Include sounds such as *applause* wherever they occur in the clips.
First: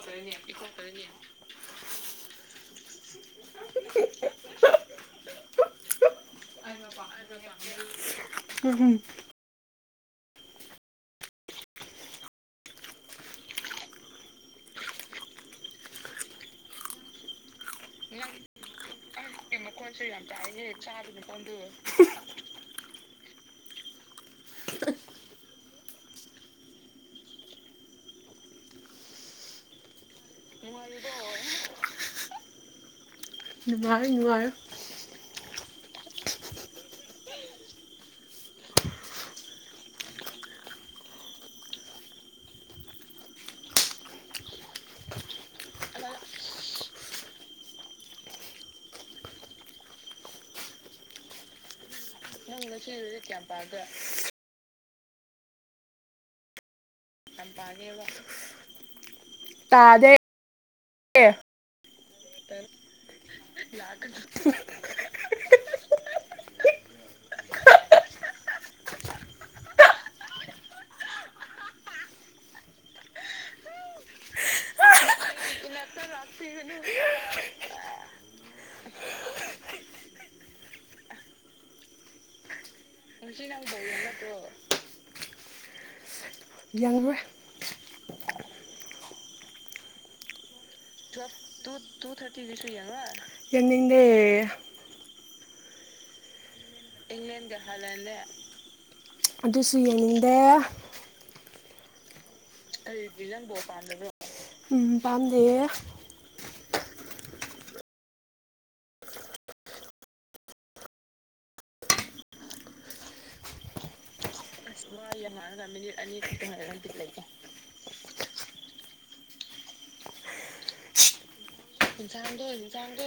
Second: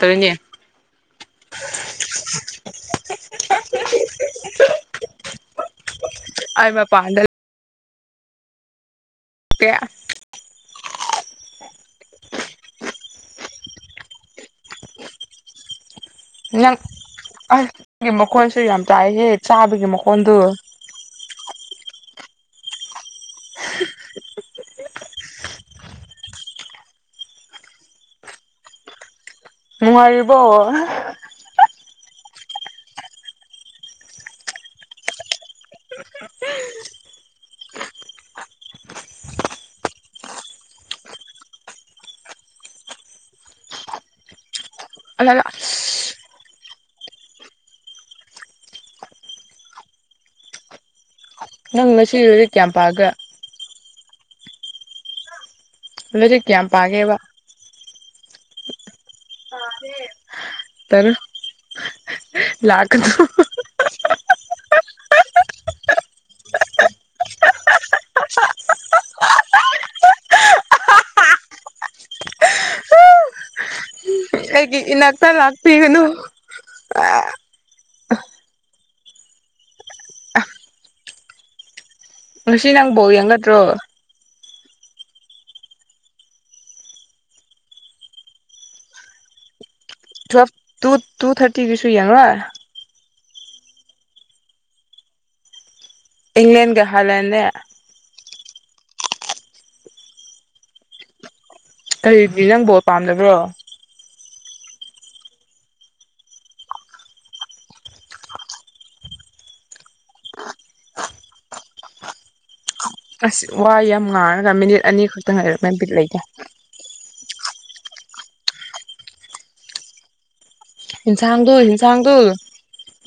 ꯇꯣꯏꯅꯦ *inaudible* ꯑꯩ ꯃꯄꯥꯟꯗ *unintelligible* *unintelligible* ꯅꯪ ꯅꯪꯒꯤ ꯃꯈꯣꯟꯁꯨ ꯌꯥꯝ ꯇꯥꯏꯍꯦ ꯆꯥꯕꯒꯤ ꯃꯈꯣꯟꯁꯨ ꯌꯥꯝ ꯃꯈꯣꯟꯗꯨ ꯇꯥꯏꯍꯦ ꯆꯥꯕꯩ ꯃꯈꯣꯟꯗꯨ *inaudible* *unintelligible* ꯅꯨꯡꯉꯥꯏꯔꯤꯕ ꯅꯨꯡꯉꯥꯏꯔꯤꯕ‌ꯣ *unintelligible* ꯅꯨꯡꯉꯥꯏ ꯅꯨꯡꯉꯥꯏ *unintelligible* *unintelligible* ꯅꯪ ꯉꯁꯤ ꯂꯩꯔꯤꯛ ꯀꯌꯥꯝ ꯄꯥꯒ‌ꯦ ꯀꯌꯥꯝ ꯄꯥꯒ‌ꯦ ꯂꯥꯏꯔꯤꯛ ꯀꯌꯥꯝ ꯄꯥꯒꯦꯕ *unintelligible* ꯄꯥꯗꯦ ꯇꯜ *unintelligible* ꯂꯥꯛꯀꯅ‌ꯣ *unintelligible* ꯑꯩꯒꯤ ꯏꯅꯥꯛꯇ ꯂꯥꯛꯄꯤꯒꯅꯨ *unintelligible* ꯉꯁꯤ ꯅꯪ ꯕ‌ꯣꯜ ꯌꯦꯡꯒꯗ꯭ꯔꯣ ꯌ‌ꯦꯡꯒꯗ꯭ꯔ‌ꯣ *unintelligible* ꯌ‌ꯥꯡꯔ‌ꯣꯏ ꯇꯨꯋꯦꯜꯞ ꯇꯨ ꯇꯨꯊꯥꯔꯇꯤꯗꯨꯁꯨ ꯌꯦꯡꯔ‌ꯣꯏ *unintelligible* ꯌꯦꯡꯅꯤꯡꯗꯦ ꯏꯪꯂꯦꯟꯒ ꯍꯂꯦꯟꯅ‌ꯦ ꯑꯗꯨꯁꯨ ꯌꯦꯡꯅꯤꯡꯗꯦ ꯀꯔꯤꯕꯤ ꯅꯪ ꯕꯣꯜ ꯀꯔꯤꯒꯤ ꯄꯥꯝꯗꯕ꯭ꯔꯣ ꯅ‌ꯪꯕ‌ꯣ ꯄꯥꯝꯗꯕ꯭ꯔ‌ꯣ ꯎꯝ ꯄꯥꯝꯗꯦꯌ‌ꯦ ꯑꯁ ꯋꯥꯏ ꯌꯥꯝ ꯉꯥꯡꯉ‌ꯗ ꯃꯤꯅꯤꯠ ꯑꯅꯤ ꯈꯛꯇ ꯉꯥꯏꯔꯝꯃꯦ *unintelligible* ꯕꯤꯠ ꯃꯤꯅꯤꯠ ꯑꯅꯤ ꯂꯩꯇꯦ ꯈꯛꯇ ꯉꯥꯏꯔ‌ꯦ ꯕꯤꯠ ꯂꯩꯇ‌ꯦ *unintelligible* ꯏꯟꯁꯥꯡꯗꯣ ꯏ ꯏꯟꯁꯥꯡꯗꯣ ꯏꯟꯁꯥꯡꯗꯣ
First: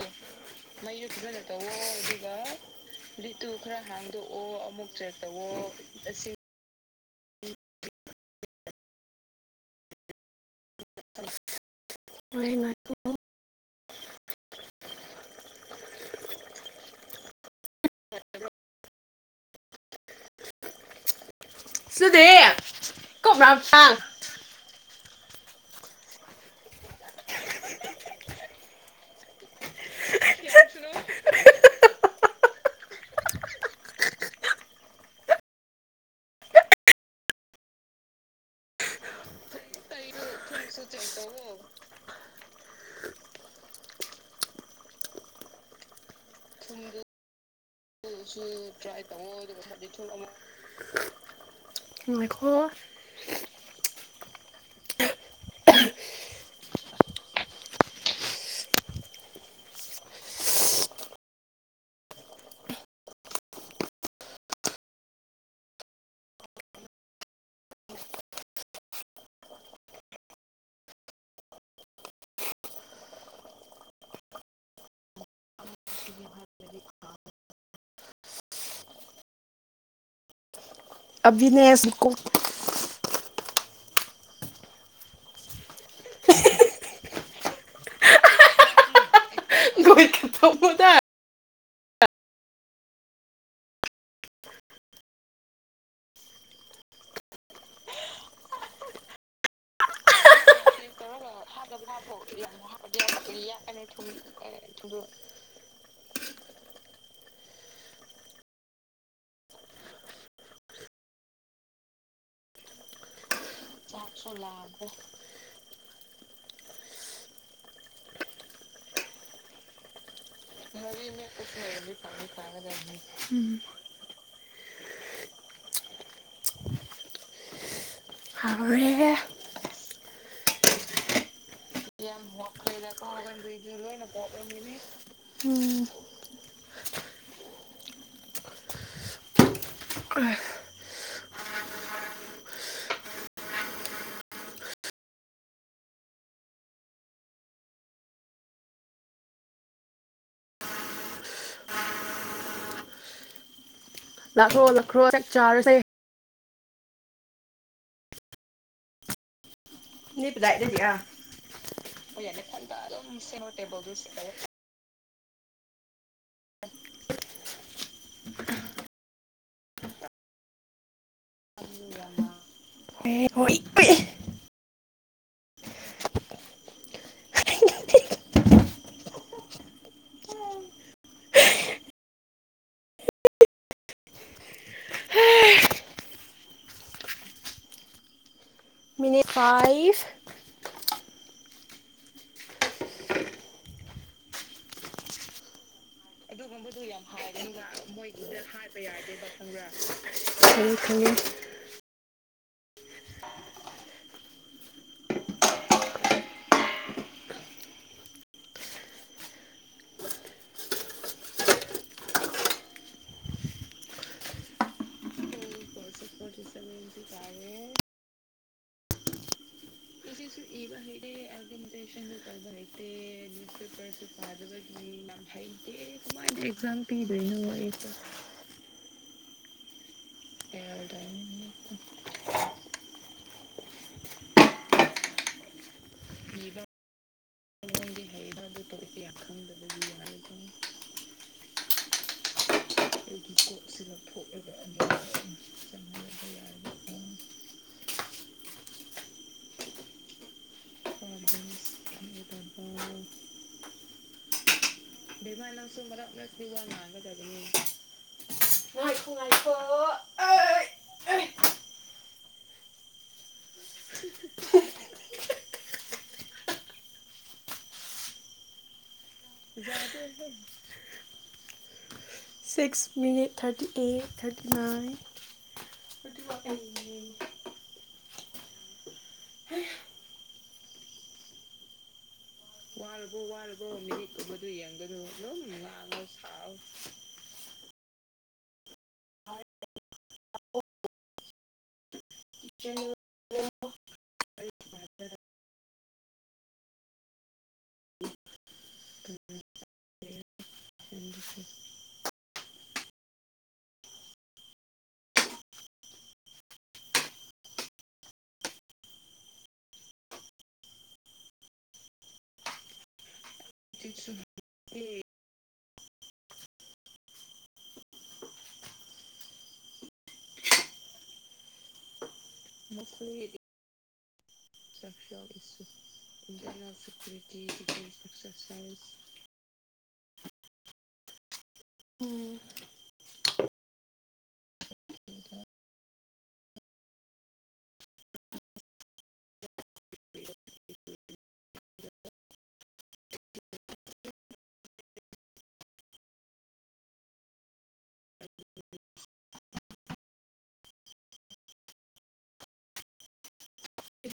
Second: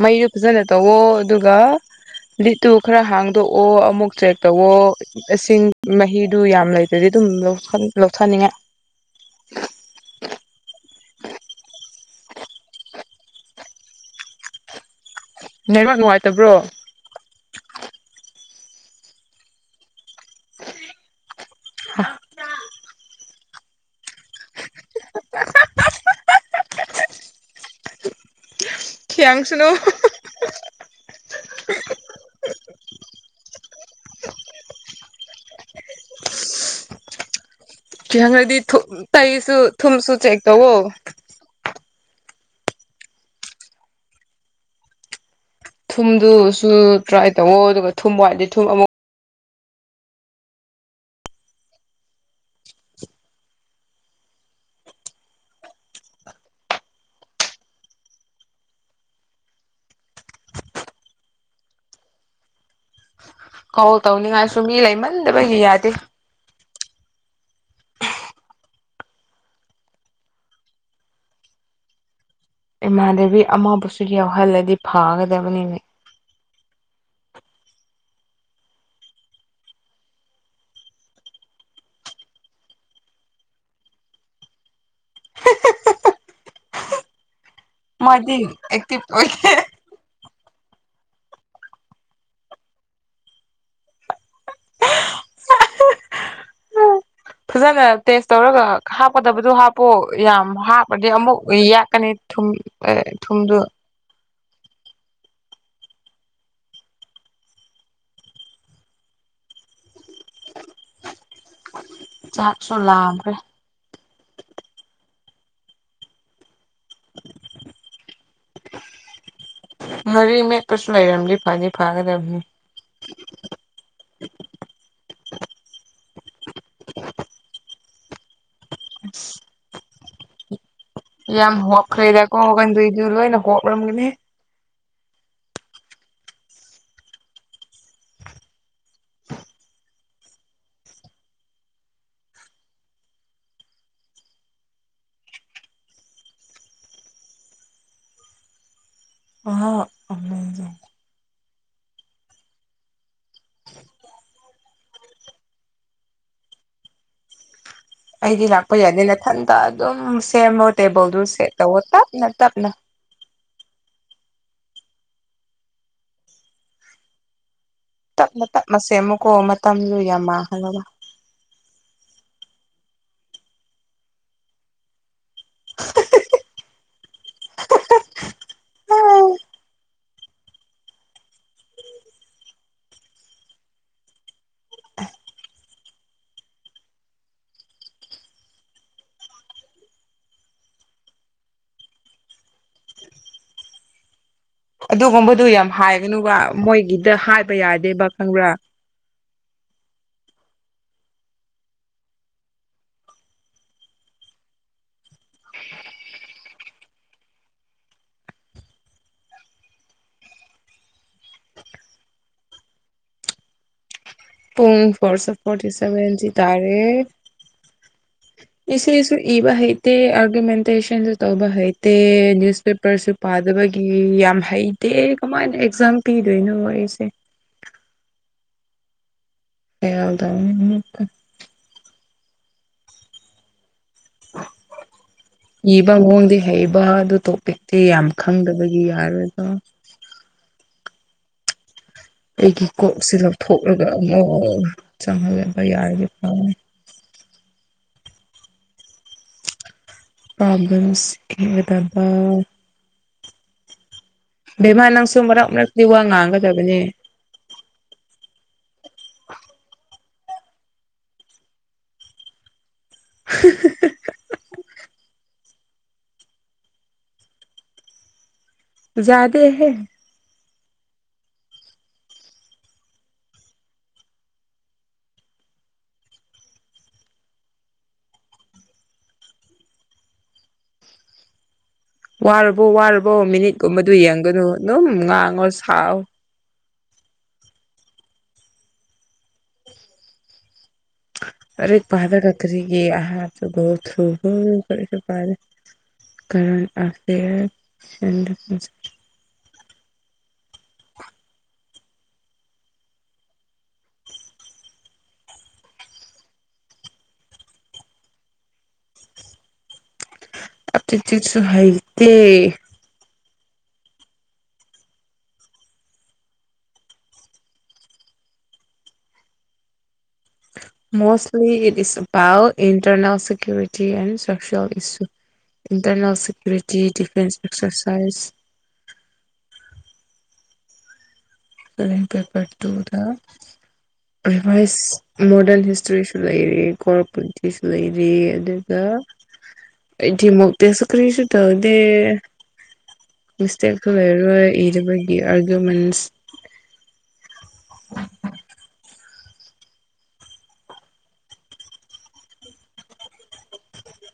ꯇꯧꯋꯣ ꯃꯩꯗꯨ ꯊꯤꯜꯂꯒ ꯑꯗꯨꯒ ꯇꯧꯋ‌ꯣ ꯑꯗꯨꯒ ꯂꯤꯠꯇꯨ ꯈꯔ ꯍꯥꯡꯗꯣꯛꯑꯣ ꯑꯃꯨꯛ ꯆꯦꯛ ꯇꯧꯑꯣ ꯏꯁꯤꯡ ꯃꯍꯤꯗꯨ ꯌꯥꯝ ꯂꯩꯇ ꯑꯗꯗꯤꯗꯨꯝ ꯂꯧꯊꯅꯤꯡꯉꯥꯏ *unintelligible* ꯅꯦꯠꯋꯥꯛ ꯅꯨꯡꯉꯥꯏꯇꯕ꯭ꯔꯣ *unintelligible* ꯈꯤꯌꯥꯡꯁꯨꯅꯣ *unintelligible* ꯊꯨꯝꯁꯨ ꯆꯦꯛ ꯇꯧꯋꯣ ꯊꯨꯝꯗꯨꯁꯨ ꯇ꯭ꯔꯥꯏ ꯇꯧꯋꯣ ꯑꯗꯨꯒ ꯊꯨꯝ ꯋꯥꯠꯂꯤ ꯊꯨꯝ ꯑꯃꯨꯛ *unintelligible* ꯉꯥꯏꯈꯣ ꯀꯣꯜ ꯇꯧꯅꯤꯡꯉꯥꯏꯁꯨ ꯃꯤ ꯂꯩꯃꯟꯗꯕꯒꯤ ꯌꯥꯗꯦ ꯏꯃꯥꯟꯗꯕꯤ ꯑꯃꯕꯨꯁꯨ ꯌꯥꯎꯍꯜꯂꯗꯤ ꯐꯥꯒꯗꯕꯅꯤꯅꯦ *unintelligible* ꯑꯚꯤꯅꯦꯁꯀꯣ *inaudible* ꯃꯥꯗꯤ ꯑꯦꯛꯇꯤꯞ ꯑꯣꯏꯌꯦ ꯂꯣꯏꯈꯠꯇꯧꯕꯗ ꯑ ꯐꯖꯅ ꯇꯦꯁ ꯇꯧꯔꯒ ꯍꯥꯞꯀꯗꯕꯗꯨꯣ ꯍꯥꯞꯄꯣ ꯌꯥꯝ ꯍꯥꯞꯄꯗꯤ ꯑꯃꯨꯛ ꯌꯥꯛ ꯑꯅꯦ ꯊꯨꯝ ꯑꯦ ꯊꯨꯝꯗꯨ *unintelligible* *unintelligible* ꯆꯥꯛꯁꯨ ꯂꯥꯝꯃꯦ *unintelligible* ꯃꯔꯦꯛ ꯃꯦꯠꯄꯁꯨ ꯂꯩꯏꯔꯝꯗꯦ *unintelligible* ꯎꯝ *inaudible* ꯍꯥꯎꯔꯦꯍꯦ *unintelligible* ꯎꯝ ꯑ ꯂꯥꯛꯈ꯭ꯔꯣ ꯂꯥꯛꯈ꯭ꯔꯣ ꯆꯥꯛ ꯆꯥꯔꯁꯦ ꯑꯩꯗꯤ ꯂꯥꯛꯄ ꯌꯥꯅꯤꯦ ꯃꯊꯟꯇ ꯑꯗꯨꯝ ꯁꯦꯝꯃꯣ ꯇꯦꯕꯜꯗꯨ ꯁꯦꯠ ꯇꯧꯋꯣ ꯇꯞꯅ ꯇꯞꯅ *unintelligible* *inaudible* ꯇꯞꯅ ꯇꯞꯅ ꯁꯦꯝꯃꯨꯀꯣ ꯃꯇꯝꯗꯨ ꯌꯥꯝ ꯃꯥꯡꯍꯟꯒꯅꯨ *inaudible* ꯍꯣꯏ ꯃꯤꯅꯤꯠ ꯐꯥꯏꯚ ꯑꯗꯨꯒꯨꯝꯕꯗꯨ ꯌꯥꯝ ꯍꯥꯏꯒꯅꯨꯕ ꯃꯣꯏꯒꯤꯗ ꯍꯥꯏꯕ ꯌꯥꯗꯦꯕ ꯈꯪꯕ꯭ꯔꯥ ꯆꯠꯄ ꯌꯥꯗꯦꯕ ꯈꯪꯕ꯭ꯔꯥ ꯈꯪ ꯈꯪꯉꯤ ꯇꯨꯡ ꯐꯔꯁꯐ ꯐꯣꯔꯇꯤ ꯁꯦꯚꯦꯟꯁꯤ ꯇꯔꯦ ꯏꯁꯁꯨ ꯏꯁꯁꯨ ꯏꯕ ꯍꯩꯇꯦ ꯑꯔꯒꯨꯃꯦꯟ ꯏ ꯍꯤꯗꯤ ꯑꯒꯇꯦꯁꯟ ꯀꯗꯦ ꯅ꯭ꯌꯨꯁꯄꯦꯄꯔꯁꯨ ꯅ꯭ꯌꯁ ꯄꯥꯗꯕꯒꯤ ꯄꯦꯄꯔꯁ ꯌꯥꯝ ꯄꯗꯕ ꯍꯩꯇꯦ ꯅ ꯀꯃꯥꯏꯅ ꯑꯦꯛꯖꯥꯝ ꯍꯩꯗꯦ ꯄꯤꯗꯣꯏꯅꯣ ꯑꯩꯁꯦ *unintelligible* *unintelligible* ꯑꯦꯌꯔ ꯑꯃꯨꯛꯀ ꯏꯕ ꯃꯑꯣꯡꯗꯤ ꯍꯩꯕ ꯑꯗꯨ ꯇꯣꯄꯤꯛꯇꯤ ꯌꯥꯝ ꯈꯪꯗꯕꯒꯤ ꯌꯥꯔꯣꯏꯕ *unintelligible* ꯑꯩꯒꯤ ꯀꯣꯛꯁꯦ ꯂꯧꯊꯣꯛꯂꯒ ꯑꯃꯨꯛ ꯆꯪꯍꯜꯂꯕ ꯌꯥꯔꯒꯦ ꯐꯥꯎ *unintelligible* ꯒꯗꯕ ꯎꯝ ꯕꯦꯝꯃꯥ ꯅꯪꯁꯨ ꯃꯔꯛ ꯃꯔꯛꯇ ꯋꯥ ꯉꯥꯡꯒꯗꯕꯅꯦ *unintelligible* ꯉꯥꯏꯈꯣ ꯉꯥꯏꯈꯣ *unintelligible* *unintelligible* ꯖꯥꯠ *inaudible* *inaudible* six minute thirty eight thirty nine *inaudible* ꯋꯥꯔꯕꯣ ꯋꯥꯔꯕꯣ ꯃꯤꯅꯤꯠꯀꯨꯝꯕꯗꯨ ꯌꯦꯡꯒꯅꯨ ꯑꯗꯨꯝ ꯉꯥꯡꯉꯣ ꯁꯥꯥꯎ ꯑꯥꯎ ꯂꯥꯏꯔꯤꯛ ꯄꯥꯗꯔꯥꯒ ꯀꯔꯤꯒꯤ *unintelligible* *unintelligible* *unintelligible* *unintelligible* ꯑꯇꯩ ꯇꯩꯁꯨ ꯍꯩꯇꯦ *inaudible* ꯃꯣꯁꯂꯤ it is about internal security and ꯐ꯭ꯔꯛꯆꯣꯏꯜ ꯏꯁꯨ ꯟꯇꯔꯅꯦꯜ ꯁꯦꯀ꯭ꯌꯨꯔꯤꯇꯤ ꯗꯤꯐꯦꯟꯁ ꯑꯦꯛꯁꯔꯁꯥꯏꯁ *inaudible* ꯕꯂꯦꯡ ꯎꯝ ꯄꯦꯄꯔ ꯇꯨ ꯗꯥ ꯚꯥꯏꯁ ꯃꯣꯗꯔꯟ ꯍꯤꯁꯇ꯭ꯔꯤꯁꯨ ꯂꯩꯔꯤ ꯀꯣꯔ *unintelligible* ꯂꯩꯔꯤ ꯑꯗꯨꯒ ꯑꯩꯗꯤ ꯃꯣꯛ ꯇꯦꯁꯁꯨ ꯀꯔꯤꯁꯨ ꯇꯧꯗꯦ ꯃꯤꯁꯇꯦꯛꯁꯨ ꯂꯩꯔꯔꯣꯏ ꯏꯗꯕꯒꯤ ꯑꯥꯔꯒꯌꯨꯃꯦꯟꯁ *inaudible*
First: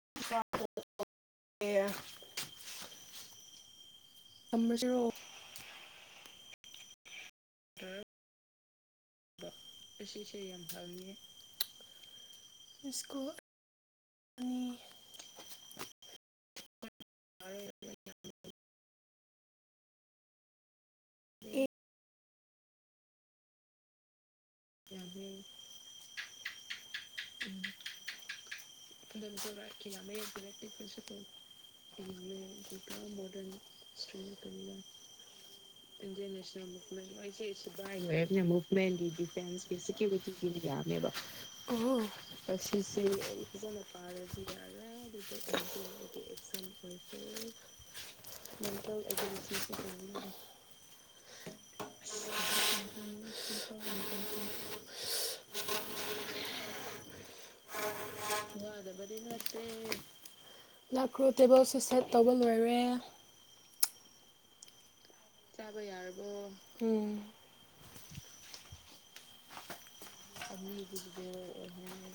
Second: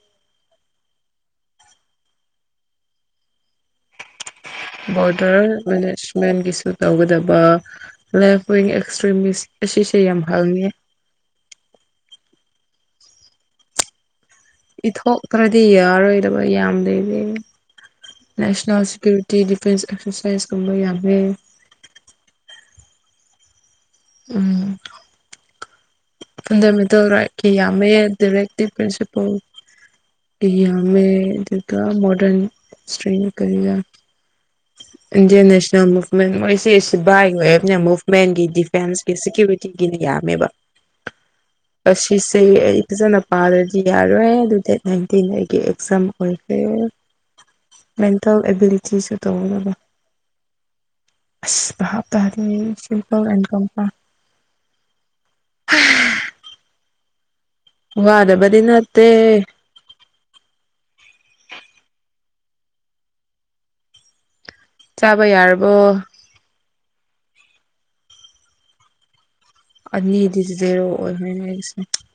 *unintelligible* ꯊꯝꯃꯥꯁꯤꯔꯣ ꯇꯔꯟ ꯃꯦꯅꯦꯖꯃꯦꯟꯒꯤꯁꯨ ꯇꯧꯒꯗꯕ ꯂꯥꯏꯐ ꯋꯤꯡ ꯑꯦꯛꯁꯇ꯭ꯔꯤꯃꯤꯁ ꯑꯁꯤꯁꯦ ꯌꯥꯝ ꯍꯪꯉꯦ *unintelligible* ꯑꯅꯤ ꯏꯊꯣꯛꯇ꯭ꯔꯗꯤ ꯌꯥꯔꯣꯏꯗꯕ ꯌꯥꯝ ꯂꯩꯔꯦꯅꯦ ꯅꯦꯁꯅꯦꯜ ꯁꯤꯀ꯭ꯌꯨꯔꯤꯇꯤ ꯗꯤꯐꯦꯟꯁ ꯑꯦꯛꯁꯔꯁꯥꯏꯁ ꯀꯨꯝꯕ ꯌꯥꯝꯃꯦ ꯑꯦ ꯎꯝ ꯌꯥꯗꯦ ꯐꯟꯗꯥꯃꯦꯟꯇꯦꯜ ꯔꯥꯏꯠꯀꯤ ꯌꯥꯝꯃꯦ ꯗꯤꯔꯦꯛꯇꯤꯚ ꯄ꯭ꯔꯤꯟꯁꯤꯄꯜ ꯒꯤ ꯌꯥꯝꯃꯦ ꯑꯗꯨꯒ ꯃꯣꯗꯔꯟ ꯁꯇ꯭ꯔꯦꯅꯤ ꯀꯔꯤꯔꯥ *unintelligible* ꯏꯟꯗꯤꯌꯥꯟ ꯃꯨꯚꯃꯦꯟ ꯅꯦꯁꯅꯦꯜ ꯃꯣꯏꯁꯦ ꯃꯨꯞꯃꯦꯟ ꯁꯤꯕꯥꯏ ꯑꯣꯏꯕꯅꯤꯅ ꯃꯨꯚꯃꯦꯟꯒꯤ *unintelligible* ꯃꯨꯞꯃꯦꯟꯒꯤ ꯗꯤꯐꯦꯟꯁꯀꯤ ꯗꯤꯐꯦꯟꯁꯀꯤ ꯁꯦꯀ꯭ꯌꯨꯔꯤꯇꯤꯒꯤꯅ ꯁꯦꯀ꯭ꯌꯨꯔꯤꯇꯤꯒꯤ ꯌꯥꯝꯃꯦꯕ ꯌꯥꯝꯃꯦꯕ ꯑꯣ ꯑꯁꯤꯁꯦ ꯑꯩ ꯑꯁꯤꯁꯦ ꯐꯖꯅ ꯄꯥꯗ꯭ꯔꯗꯤ ꯌꯥꯔꯣꯏ ꯄꯥꯔꯗꯤ ꯑꯗꯨ ꯗꯦꯠ ꯌꯥꯔꯦ ꯅꯥꯏꯟꯇꯤꯟ ꯑꯩꯒꯤ ꯑꯦꯛꯖꯥꯝ ꯑꯣꯏꯈ꯭ꯔꯦ *unintelligible* ꯇꯧꯅꯕ ꯑꯁ ꯚꯥꯍꯞ ꯇꯥꯗꯦ ꯁꯤꯝꯄꯜ ꯑꯦꯟ ꯀꯝꯄꯥꯎꯟ ꯋꯥꯗꯕ ꯋꯥꯗꯕꯗꯤ ꯅꯠꯇꯔꯦ ꯂꯥꯛꯈ꯭ꯔꯣ ꯇꯦꯕꯜꯁꯦ ꯁꯦꯠ ꯇꯧꯕ ꯂꯣꯏꯔꯦ ꯆꯥꯕ ꯌꯥꯔ ꯆꯥꯕ ꯌꯥꯔꯕꯣ ꯎꯝ ꯑꯅꯤ ꯑꯅꯤꯗꯨꯕꯨꯗꯤ *unintelligible*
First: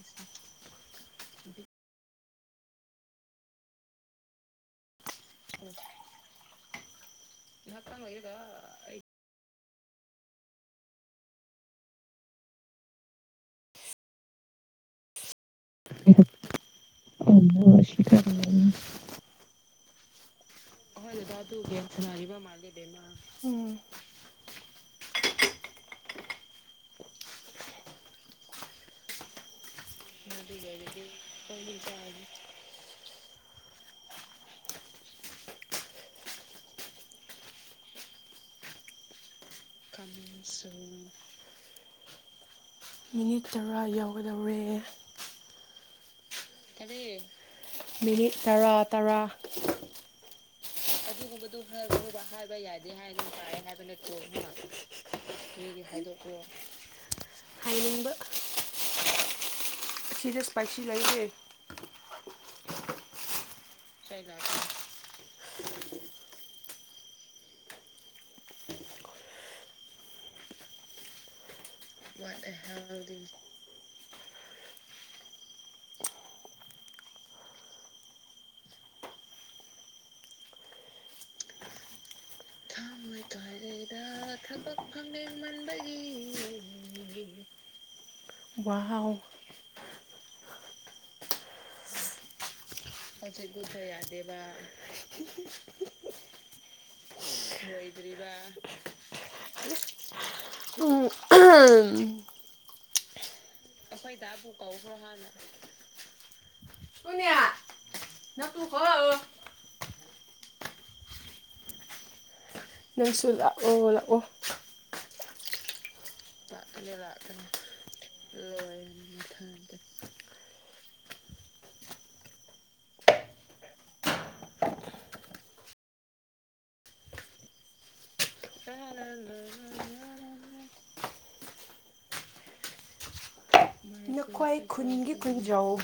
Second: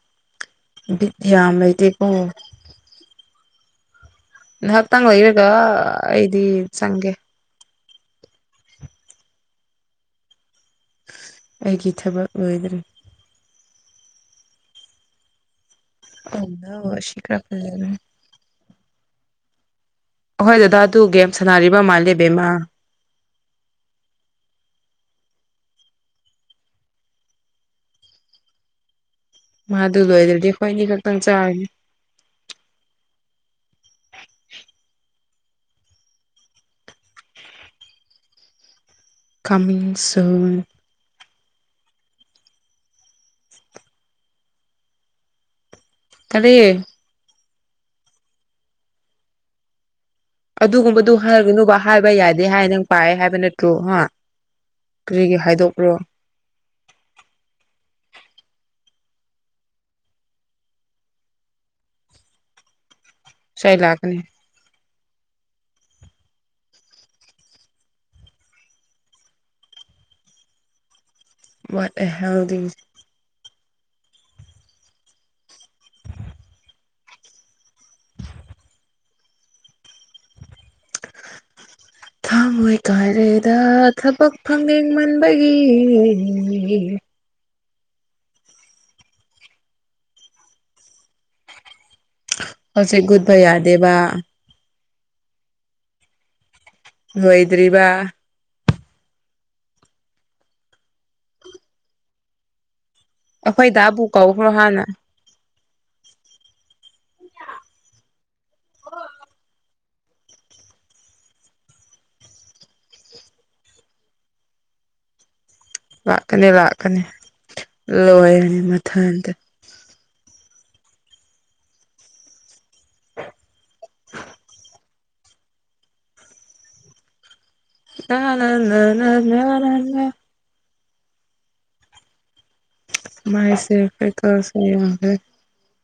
ꯕꯤꯠ ꯌꯥꯝ ꯂꯩꯇꯦꯀꯣ ꯅꯥꯍꯥꯛꯇꯪ ꯂꯩꯔꯒ ꯑꯩꯗꯤ ꯆꯪꯒꯦ ꯉꯍꯥꯇꯪ ꯂꯩꯔꯒꯥ ꯑꯩ ꯑꯩꯒꯤ ꯊꯕꯛ ꯑꯣꯏꯗ꯭ꯔꯦ *unintelligible* *unintelligible* ꯑꯍꯣꯏ ꯗꯗꯥ ꯇꯨ ꯒꯦꯝ ꯁꯥꯟꯅꯔꯤꯕ ꯃꯥꯜꯂꯦꯕꯦꯝꯃ ꯕꯦꯝꯃꯥ ꯎꯝ ꯃꯥꯗꯨ ꯂꯣꯏꯗꯗꯤ ꯑꯈꯣꯏꯅꯤ ꯈꯛꯇꯪ ꯆꯥꯔꯥꯅꯤ ꯀꯥꯃꯤꯡ ꯁꯨꯟ ꯃꯤꯅꯤꯠ ꯇꯔꯥ ꯌꯥꯎꯒꯗꯧꯔꯦ ꯀꯔꯤ ꯃꯤꯅꯤꯠ ꯇꯔꯥ ꯇꯔꯥ ꯑꯗꯨꯒꯨꯝꯕꯗꯨ ꯑꯗꯨꯒꯨꯝꯕꯗꯨꯕ ꯍꯥꯏꯔꯒꯅꯨꯕ ꯈꯔ ꯍꯥꯏꯕ ꯍꯥꯏ ꯅꯪ ꯌꯥꯗꯦ ꯄꯥꯏ ꯍꯥꯏꯅ *unintelligible* ꯅꯠꯇ꯭ꯔꯣ ꯍꯥꯏꯕ ꯍꯥ ꯅꯠꯇ꯭ꯔꯦ ꯑꯃ ꯀꯔꯤꯒꯤ ꯍꯥꯏꯗꯣꯛꯄ꯭ꯔꯣ ꯍꯥꯏꯅꯤꯡꯕ ꯁꯤꯗ ꯁꯄꯥꯏꯁꯤ ꯂꯩꯔꯦ *unintelligible* ꯏꯁꯩ ꯂꯥꯛ ꯋꯥꯠ ꯑꯦ ꯍꯦꯜꯗꯤ *unintelligible* ꯊꯥꯃꯣꯏ ꯀꯥꯏꯔꯦꯗ ꯊꯕꯛ ꯐꯪꯅꯤꯡꯃꯟꯕꯒꯤ ꯋꯥꯍꯥꯎ *inaudible* *unintelligible* ꯌꯥꯗꯦꯕ ꯂꯣꯏꯗ꯭ꯔꯤꯕ *unintelligible* ꯑꯩꯈꯣꯏ ꯗꯥꯕꯨ ꯀꯧꯕ꯭ꯔꯣ ꯍꯥꯟꯅ *unintelligible* *unintelligible* ꯅꯪꯁꯨ ꯂꯥꯛꯑꯣ ꯂꯥꯛꯑꯣ ꯂꯥꯛꯀꯅꯤ ꯂꯥꯛꯀꯅꯤ ꯂꯣꯏꯔꯅꯤ ꯃꯊꯟꯇ *unintelligible* *unintelligible* ꯃꯥꯏ ꯁꯦ ꯐꯦꯀꯔꯅ ꯌꯥ ꯌꯥꯎ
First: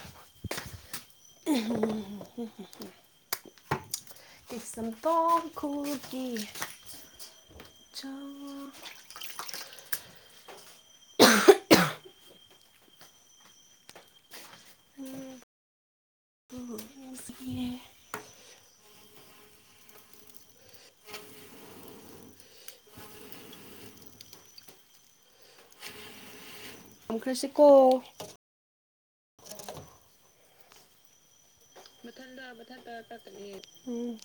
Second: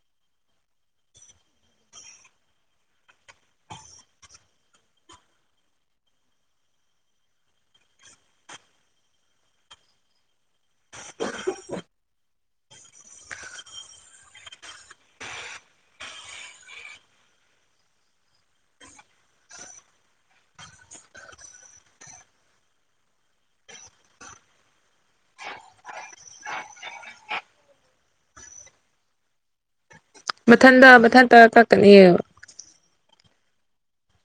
*unintelligible* *unintelligible* ꯈꯨꯜꯒꯦ ꯆꯥꯎꯥ *unintelligible* ꯈꯨꯜꯁꯤꯌꯦ *unintelligible* ꯃꯊꯟꯗ ꯃꯊꯟꯇ ꯀꯛꯀꯅꯤꯕ *unintelligible* ꯎꯝ